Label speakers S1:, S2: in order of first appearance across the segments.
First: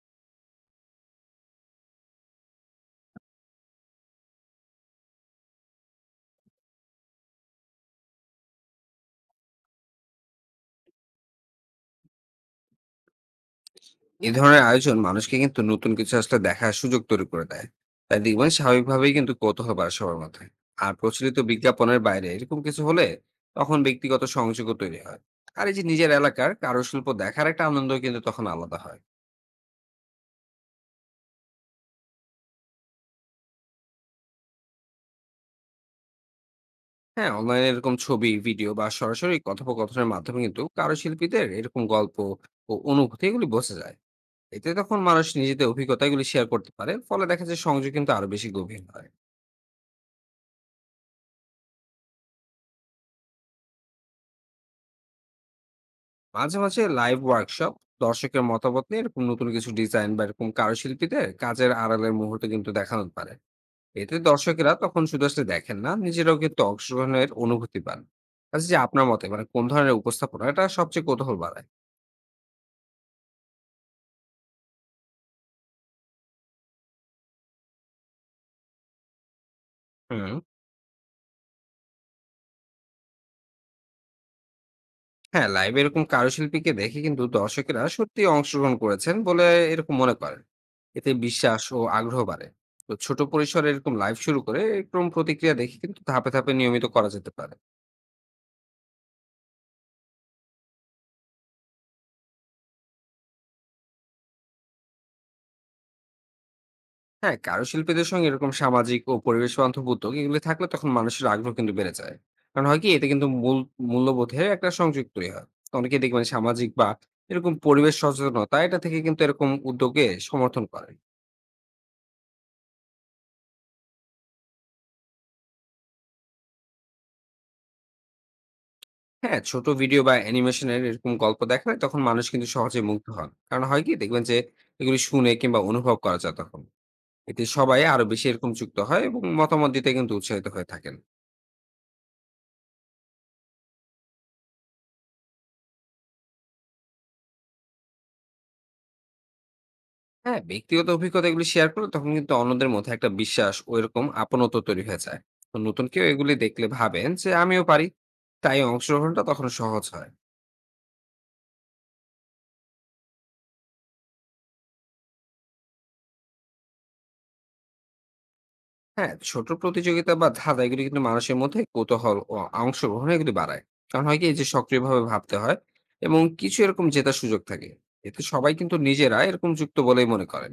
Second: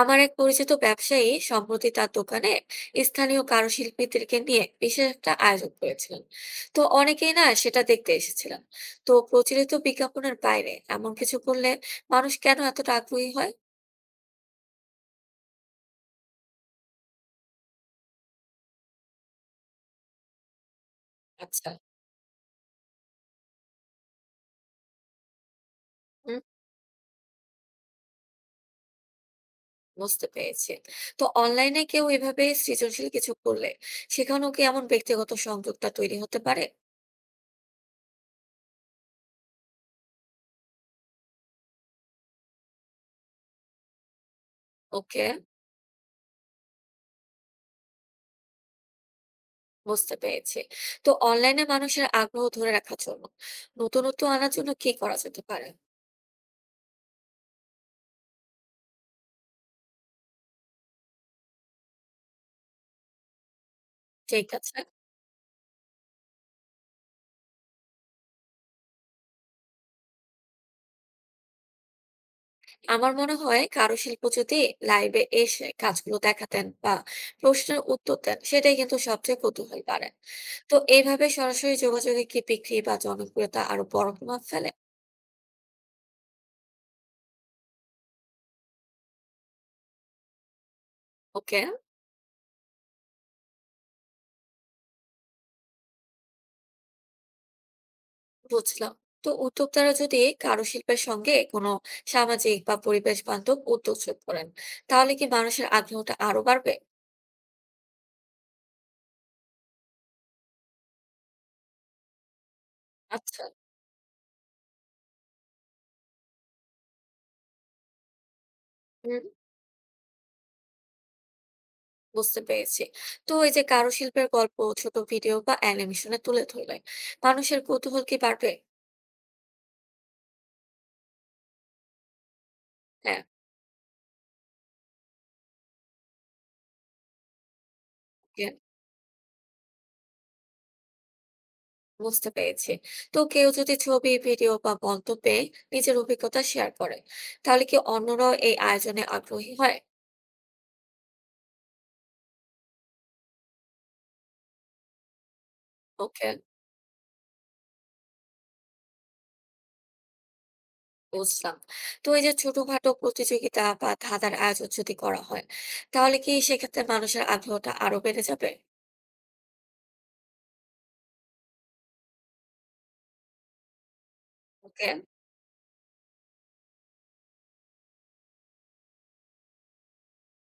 S1: আমার এক পরিচিত ব্যবসায়ী সম্প্রতি তার দোকানে স্থানীয় কারুশিল্পীদেরকে নিয়ে বিশেষ একটা আয়োজন করেছিলেন। তো অনেকেই সেটা দেখতে এসেছিলেন। তো প্রচলিত বিজ্ঞাপনের বাইরে এমন কিছু করলে মানুষ কেন এতটা আগ্রহী হয়?
S2: এই ধরনের আয়োজন মানুষকে কিন্তু নতুন কিছু আসলে দেখার সুযোগ তৈরি করে দেয়। তাই দেখবেন স্বাভাবিকভাবেই কিন্তু কৌতূহল বাড়ে সবার মধ্যে। আর প্রচলিত
S1: আচ্ছা।
S2: বিজ্ঞাপনের বাইরে এরকম কিছু হলে তখন ব্যক্তিগত সংযোগও তৈরি হয়। আর এই যে নিজের
S1: হুম।
S2: এলাকার কারুশিল্প দেখার একটা আনন্দ কিন্তু তখন আলাদা হয়।
S1: বুঝতে পেরেছি। তো অনলাইনে কেউ এভাবে সৃজনশীল কিছু করলে সেখানেও কি এমন ব্যক্তিগত সংযোগটা তৈরি হতে পারে?
S2: হ্যাঁ, অনলাইনে এরকম ছবি, ভিডিও বা সরাসরি কথোপকথনের মাধ্যমে কিন্তু কারুশিল্পীদের এরকম গল্প ও অনুভূতি এগুলি বোঝা যায়। এতে তখন
S1: ওকে,
S2: মানুষ নিজেদের অভিজ্ঞতাগুলি শেয়ার করতে পারে, ফলে দেখা যায় সংযোগ কিন্তু আরো বেশি গভীর হয়।
S1: বুঝতে পেরেছি। তো অনলাইনে মানুষের আগ্রহ ধরে রাখার জন্য, নতুনত্ব আনার জন্য কি করা যেতে পারে?
S2: মাঝে মাঝে লাইভ ওয়ার্কশপ, দর্শকের মতামত নিয়ে এরকম নতুন কিছু ডিজাইন বা এরকম কারুশিল্পীদের কাজের আড়ালের মুহূর্ত কিন্তু দেখানো পারে। এতে
S1: ঠিক
S2: দর্শকেরা
S1: আছে।
S2: তখন শুধু আসলে দেখেন না, নিজেরাও কিন্তু অংশগ্রহণের অনুভূতি পান। আচ্ছা, যে আপনার মতে মানে কোন ধরনের উপস্থাপনা এটা সবচেয়ে কৌতূহল বাড়ায়?
S1: আমার মনে হয় কারুশিল্প যদি লাইভে এসে কাজগুলো দেখাতেন বা প্রশ্নের উত্তর দেন, সেটাই কিন্তু সবচেয়ে কৌতূহল বাড়ে।
S2: হুম।
S1: তো এইভাবে সরাসরি যোগাযোগে কি বিক্রি বা জনপ্রিয়তা আরো বড় প্রভাব ফেলে?
S2: হ্যাঁ, লাইভে এরকম কারুশিল্পীকে দেখে কিন্তু দর্শকেরা সত্যি অংশগ্রহণ করেছেন বলে এরকম মনে করেন। এতে
S1: ওকে,
S2: বিশ্বাস ও আগ্রহ বাড়ে। তো ছোট পরিসরে এরকম লাইভ শুরু করে এরকম প্রতিক্রিয়া দেখে কিন্তু ধাপে ধাপে নিয়মিত করা যেতে পারে।
S1: বুঝলাম। তো উদ্যোক্তারা যদি কারুশিল্পের সঙ্গে কোনো সামাজিক বা পরিবেশ বান্ধব উদ্যোগ যোগ করেন, তাহলে কি মানুষের আগ্রহটা আরো বাড়বে?
S2: হ্যাঁ, কারুশিল্পীদের সঙ্গে এরকম সামাজিক ও পরিবেশ বান্ধব উদ্যোগ এগুলো থাকলে তখন মানুষের আগ্রহ কিন্তু বেড়ে যায়। কারণ হয় কি? এতে কিন্তু
S1: আচ্ছা।
S2: মূল্যবোধের একটা সংযোগ তৈরি হয়। অনেকে দেখবেন সামাজিক বা এরকম পরিবেশ সচেতনতা এটা থেকে কিন্তু
S1: হুম,
S2: এরকম উদ্যোগে সমর্থন করেন।
S1: বুঝতে পেরেছি। তো এই যে কারুশিল্পের গল্প ছোট ভিডিও বা অ্যানিমেশনে তুলে ধরলে মানুষের কৌতূহল কি বাড়বে?
S2: হ্যাঁ, ছোট ভিডিও বা অ্যানিমেশনের এরকম গল্প দেখালে তখন মানুষ কিন্তু সহজে মুগ্ধ
S1: হ্যাঁ।
S2: হন। কারণ হয় কি? দেখবেন যে এগুলি শুনে কিংবা অনুভব করা যায় তখন। এতে সবাই আরো বেশি
S1: ওকে,
S2: এরকম যুক্ত হয় এবং মতামত দিতে কিন্তু উৎসাহিত হয়ে থাকেন।
S1: বুঝতে পেরেছি। তো কেউ যদি ছবি ভিডিও বা মন্তব্যে নিজের অভিজ্ঞতা শেয়ার করে, তাহলে কি অন্যরাও এই আয়োজনে আগ্রহী হয়?
S2: হ্যাঁ, ব্যক্তিগত অভিজ্ঞতা এগুলি শেয়ার করলে তখন কিন্তু অন্যদের মধ্যে একটা বিশ্বাস ও এরকম আপনত্ব তৈরি হয়ে যায়। তো নতুন কেউ
S1: ওকে,
S2: এগুলি দেখলে ভাবেন যে আমিও পারি। তাই অংশগ্রহণটা তখন সহজ হয়।
S1: বুঝলাম। তো এই যে ছোটখাটো প্রতিযোগিতা বা ধাঁধার আয়োজন যদি করা হয়, তাহলে কি সেক্ষেত্রে মানুষের আগ্রহটা আরো বেড়ে যাবে?
S2: হ্যাঁ, ছোট প্রতিযোগিতা বা ধাঁধা এগুলি কিন্তু মানুষের মধ্যে কৌতূহল ও অংশগ্রহণ এগুলি বাড়ায়। কারণ হয় কি, এই যে
S1: ওকে,
S2: সক্রিয়ভাবে ভাবতে হয় এবং কিছু এরকম জেতার সুযোগ থাকে। এতে সবাই কিন্তু নিজেরা এরকম যুক্ত বলেই মনে করেন।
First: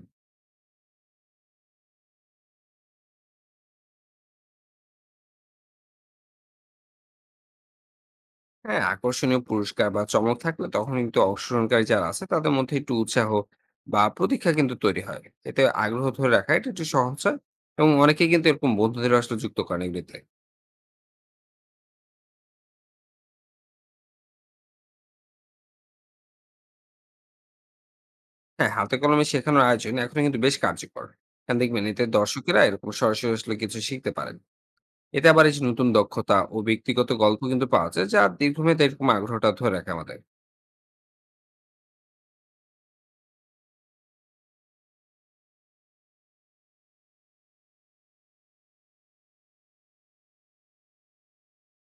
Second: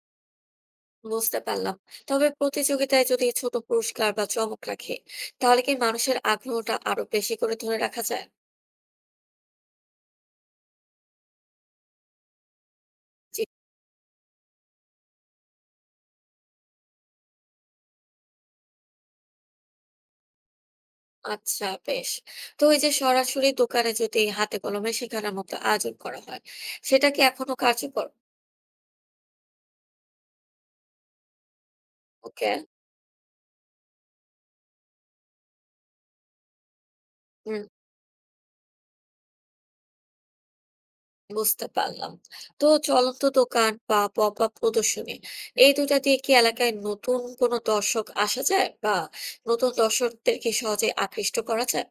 S1: বুঝতে পারলাম। তবে প্রতিযোগিতায় যদি ছোট পুরস্কার বা চমক রাখে, তাহলে কি মানুষের আগ্রহটা আরো বেশি করে ধরে রাখা যায়?
S2: হ্যাঁ, আকর্ষণীয় পুরস্কার বা চমক থাকলে তখন কিন্তু অংশগ্রহণকারী যারা আছে তাদের মধ্যে একটু উৎসাহ
S1: জি।
S2: বা প্রতীক্ষা কিন্তু তৈরি হয়। এতে আগ্রহ ধরে রাখা এটা একটু সহজ হয়। এবং অনেকে কিন্তু এরকম বন্ধুদের আসলে যুক্ত করেন এগুলিতে।
S1: আচ্ছা, বেশ। তো এই যে সরাসরি দোকানে যদি হাতে কলমে শেখানোর মতো আয়োজন করা হয়, সেটা কি এখনো কার্যকর?
S2: হ্যাঁ, হাতে কলমে শেখানোর আয়োজন এখন কিন্তু বেশ কার্যকর। কারণ দেখবেন এতে
S1: ওকে।
S2: দর্শকেরা এরকম সরাসরি আসলে কিছু শিখতে পারেন। এতে আবার এই যে নতুন দক্ষতা ও ব্যক্তিগত গল্প
S1: হুম,
S2: কিন্তু পাওয়া যায়, যা দীর্ঘমেয়াদে এরকম আগ্রহটা ধরে রাখে আমাদের।
S1: বুঝতে পারলাম। তো চলন্ত দোকান বা পপ-আপ প্রদর্শনী, এই দুইটা দিয়ে কি এলাকায় নতুন কোনো দর্শক আসা যায়? বা নতুন দর্শকদের কি সহজে আকৃষ্ট করা যায়?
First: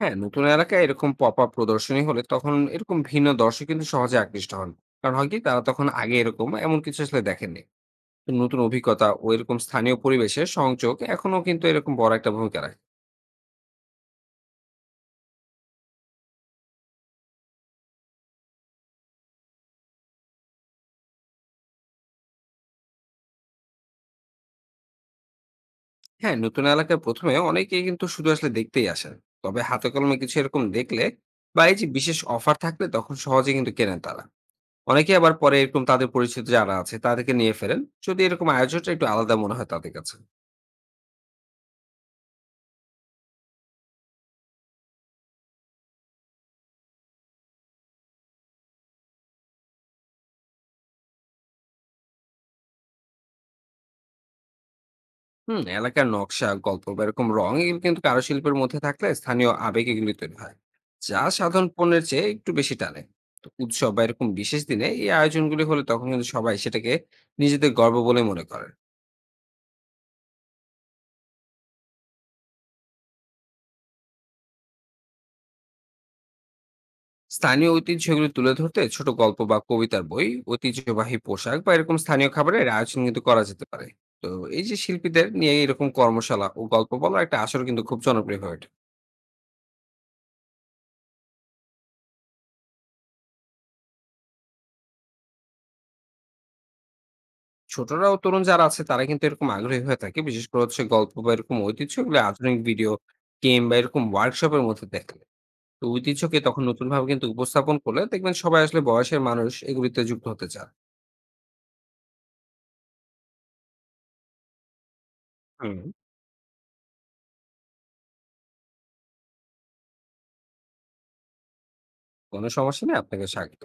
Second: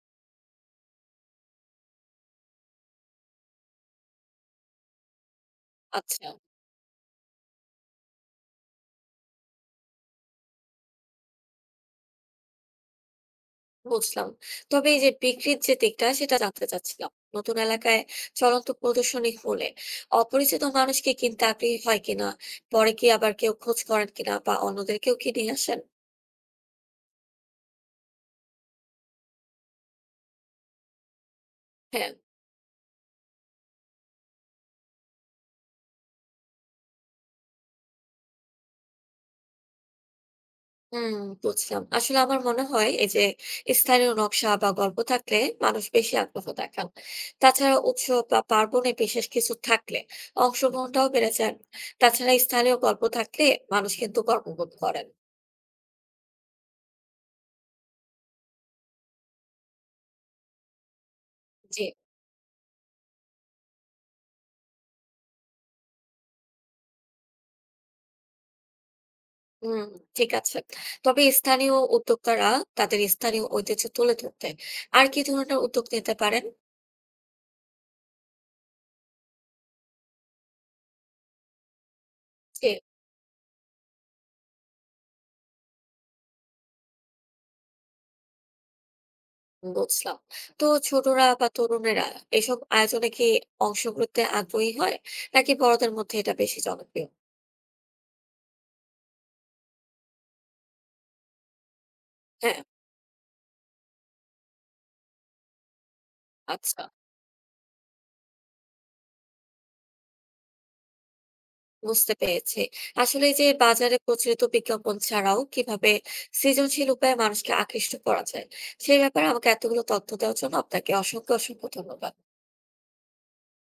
S2: হ্যাঁ, নতুন এলাকায় এরকম পপ আপ প্রদর্শনী হলে তখন এরকম ভিন্ন দর্শক কিন্তু সহজে আকৃষ্ট হন। কারণ হয় কি, তারা তখন আগে
S1: আচ্ছা।
S2: এরকম এমন কিছু আসলে দেখেননি। তো নতুন অভিজ্ঞতা ও এরকম স্থানীয় পরিবেশের সংযোগ এখনো কিন্তু এরকম বড় একটা ভূমিকা রাখে।
S1: বুঝলাম। তবে এই যে বিক্রির যে দিকটা সেটা জানতে চাচ্ছিলাম। নতুন এলাকায় চলন্ত প্রদর্শনী হলে অপরিচিত মানুষকে কিনতে আগ্রহী হয় কিনা? পরে কি আবার কেউ খোঁজ করেন কিনা বা অন্যদেরকেও কি নিয়ে আসেন?
S2: হ্যাঁ, নতুন এলাকায় প্রথমে অনেকেই কিন্তু শুধু আসলে দেখতেই আসেন। তবে হাতে কলমে কিছু এরকম দেখলে বা এই যে
S1: হ্যাঁ।
S2: বিশেষ অফার থাকলে তখন সহজে কিন্তু কেনেন তারা। অনেকে আবার পরে এরকম তাদের পরিচিত যারা আছে তাদেরকে নিয়ে ফেরেন, যদি এরকম আয়োজনটা একটু আলাদা মনে হয় তাদের কাছে।
S1: হুম, বুঝলাম। আসলে আমার মনে হয় এই যে স্থানীয় নকশা বা গল্প থাকলে মানুষ বেশি আগ্রহ দেখান। তাছাড়া উৎসব বা পার্বণে বিশেষ কিছু থাকলে অংশগ্রহণটাও বেড়ে যায়। তাছাড়া স্থানীয় গল্প থাকলে মানুষ কিন্তু গর্ববোধ করেন।
S2: হুম, এলাকার নকশা, গল্প বা এরকম রং এগুলো কিন্তু কারুশিল্পের মধ্যে থাকলে স্থানীয় আবেগ এগুলি তৈরি হয়, যা সাধারণ
S1: জি।
S2: পণ্যের চেয়ে একটু বেশি টানে। তো উৎসব বা এরকম বিশেষ দিনে এই আয়োজনগুলি হলে তখন কিন্তু সবাই সেটাকে নিজেদের গর্ব বলে মনে করেন।
S1: হুম, ঠিক আছে। তবে স্থানীয় উদ্যোক্তারা তাদের স্থানীয় ঐতিহ্য তুলে ধরতে আর কি ধরনের উদ্যোগ নিতে পারেন?
S2: স্থানীয় ঐতিহ্যগুলি তুলে ধরতে ছোট গল্প বা কবিতার বই, ঐতিহ্যবাহী পোশাক বা এরকম স্থানীয় খাবারের
S1: জি,
S2: আয়োজন কিন্তু করা যেতে পারে। তো এই যে শিল্পীদের নিয়ে এরকম কর্মশালা ও গল্প বলার একটা আসর কিন্তু খুব জনপ্রিয় হয়ে ওঠে।
S1: বুঝলাম। তো ছোটরা বা তরুণেরা এসব আয়োজনে কি অংশগ্রহণে আগ্রহী হয়, নাকি বড়দের মধ্যে এটা বেশি জনপ্রিয়?
S2: ছোটরা ও তরুণ যারা আছে তারা কিন্তু এরকম আগ্রহী হয়ে থাকে, বিশেষ করে হচ্ছে গল্প বা এরকম ঐতিহ্য এগুলো
S1: হ্যাঁ,
S2: আধুনিক ভিডিও গেম বা এরকম ওয়ার্কশপের মধ্যে দেখলে। তো ঐতিহ্যকে তখন
S1: আচ্ছা,
S2: নতুন ভাবে কিন্তু উপস্থাপন করলে দেখবেন সবাই আসলে বয়সের মানুষ এগুলিতে যুক্ত হতে চান।
S1: বুঝতে পেরেছি। আসলে এই যে বাজারে প্রচলিত বিজ্ঞাপন ছাড়াও
S2: হুম।
S1: কিভাবে সৃজনশীল উপায়ে মানুষকে আকৃষ্ট করা যায়, সেই ব্যাপারে আমাকে এতগুলো তথ্য দেওয়ার জন্য আপনাকে অসংখ্য অসংখ্য ধন্যবাদ।
S2: কোনো সমস্যা নেই, আপনাকে স্বাগত।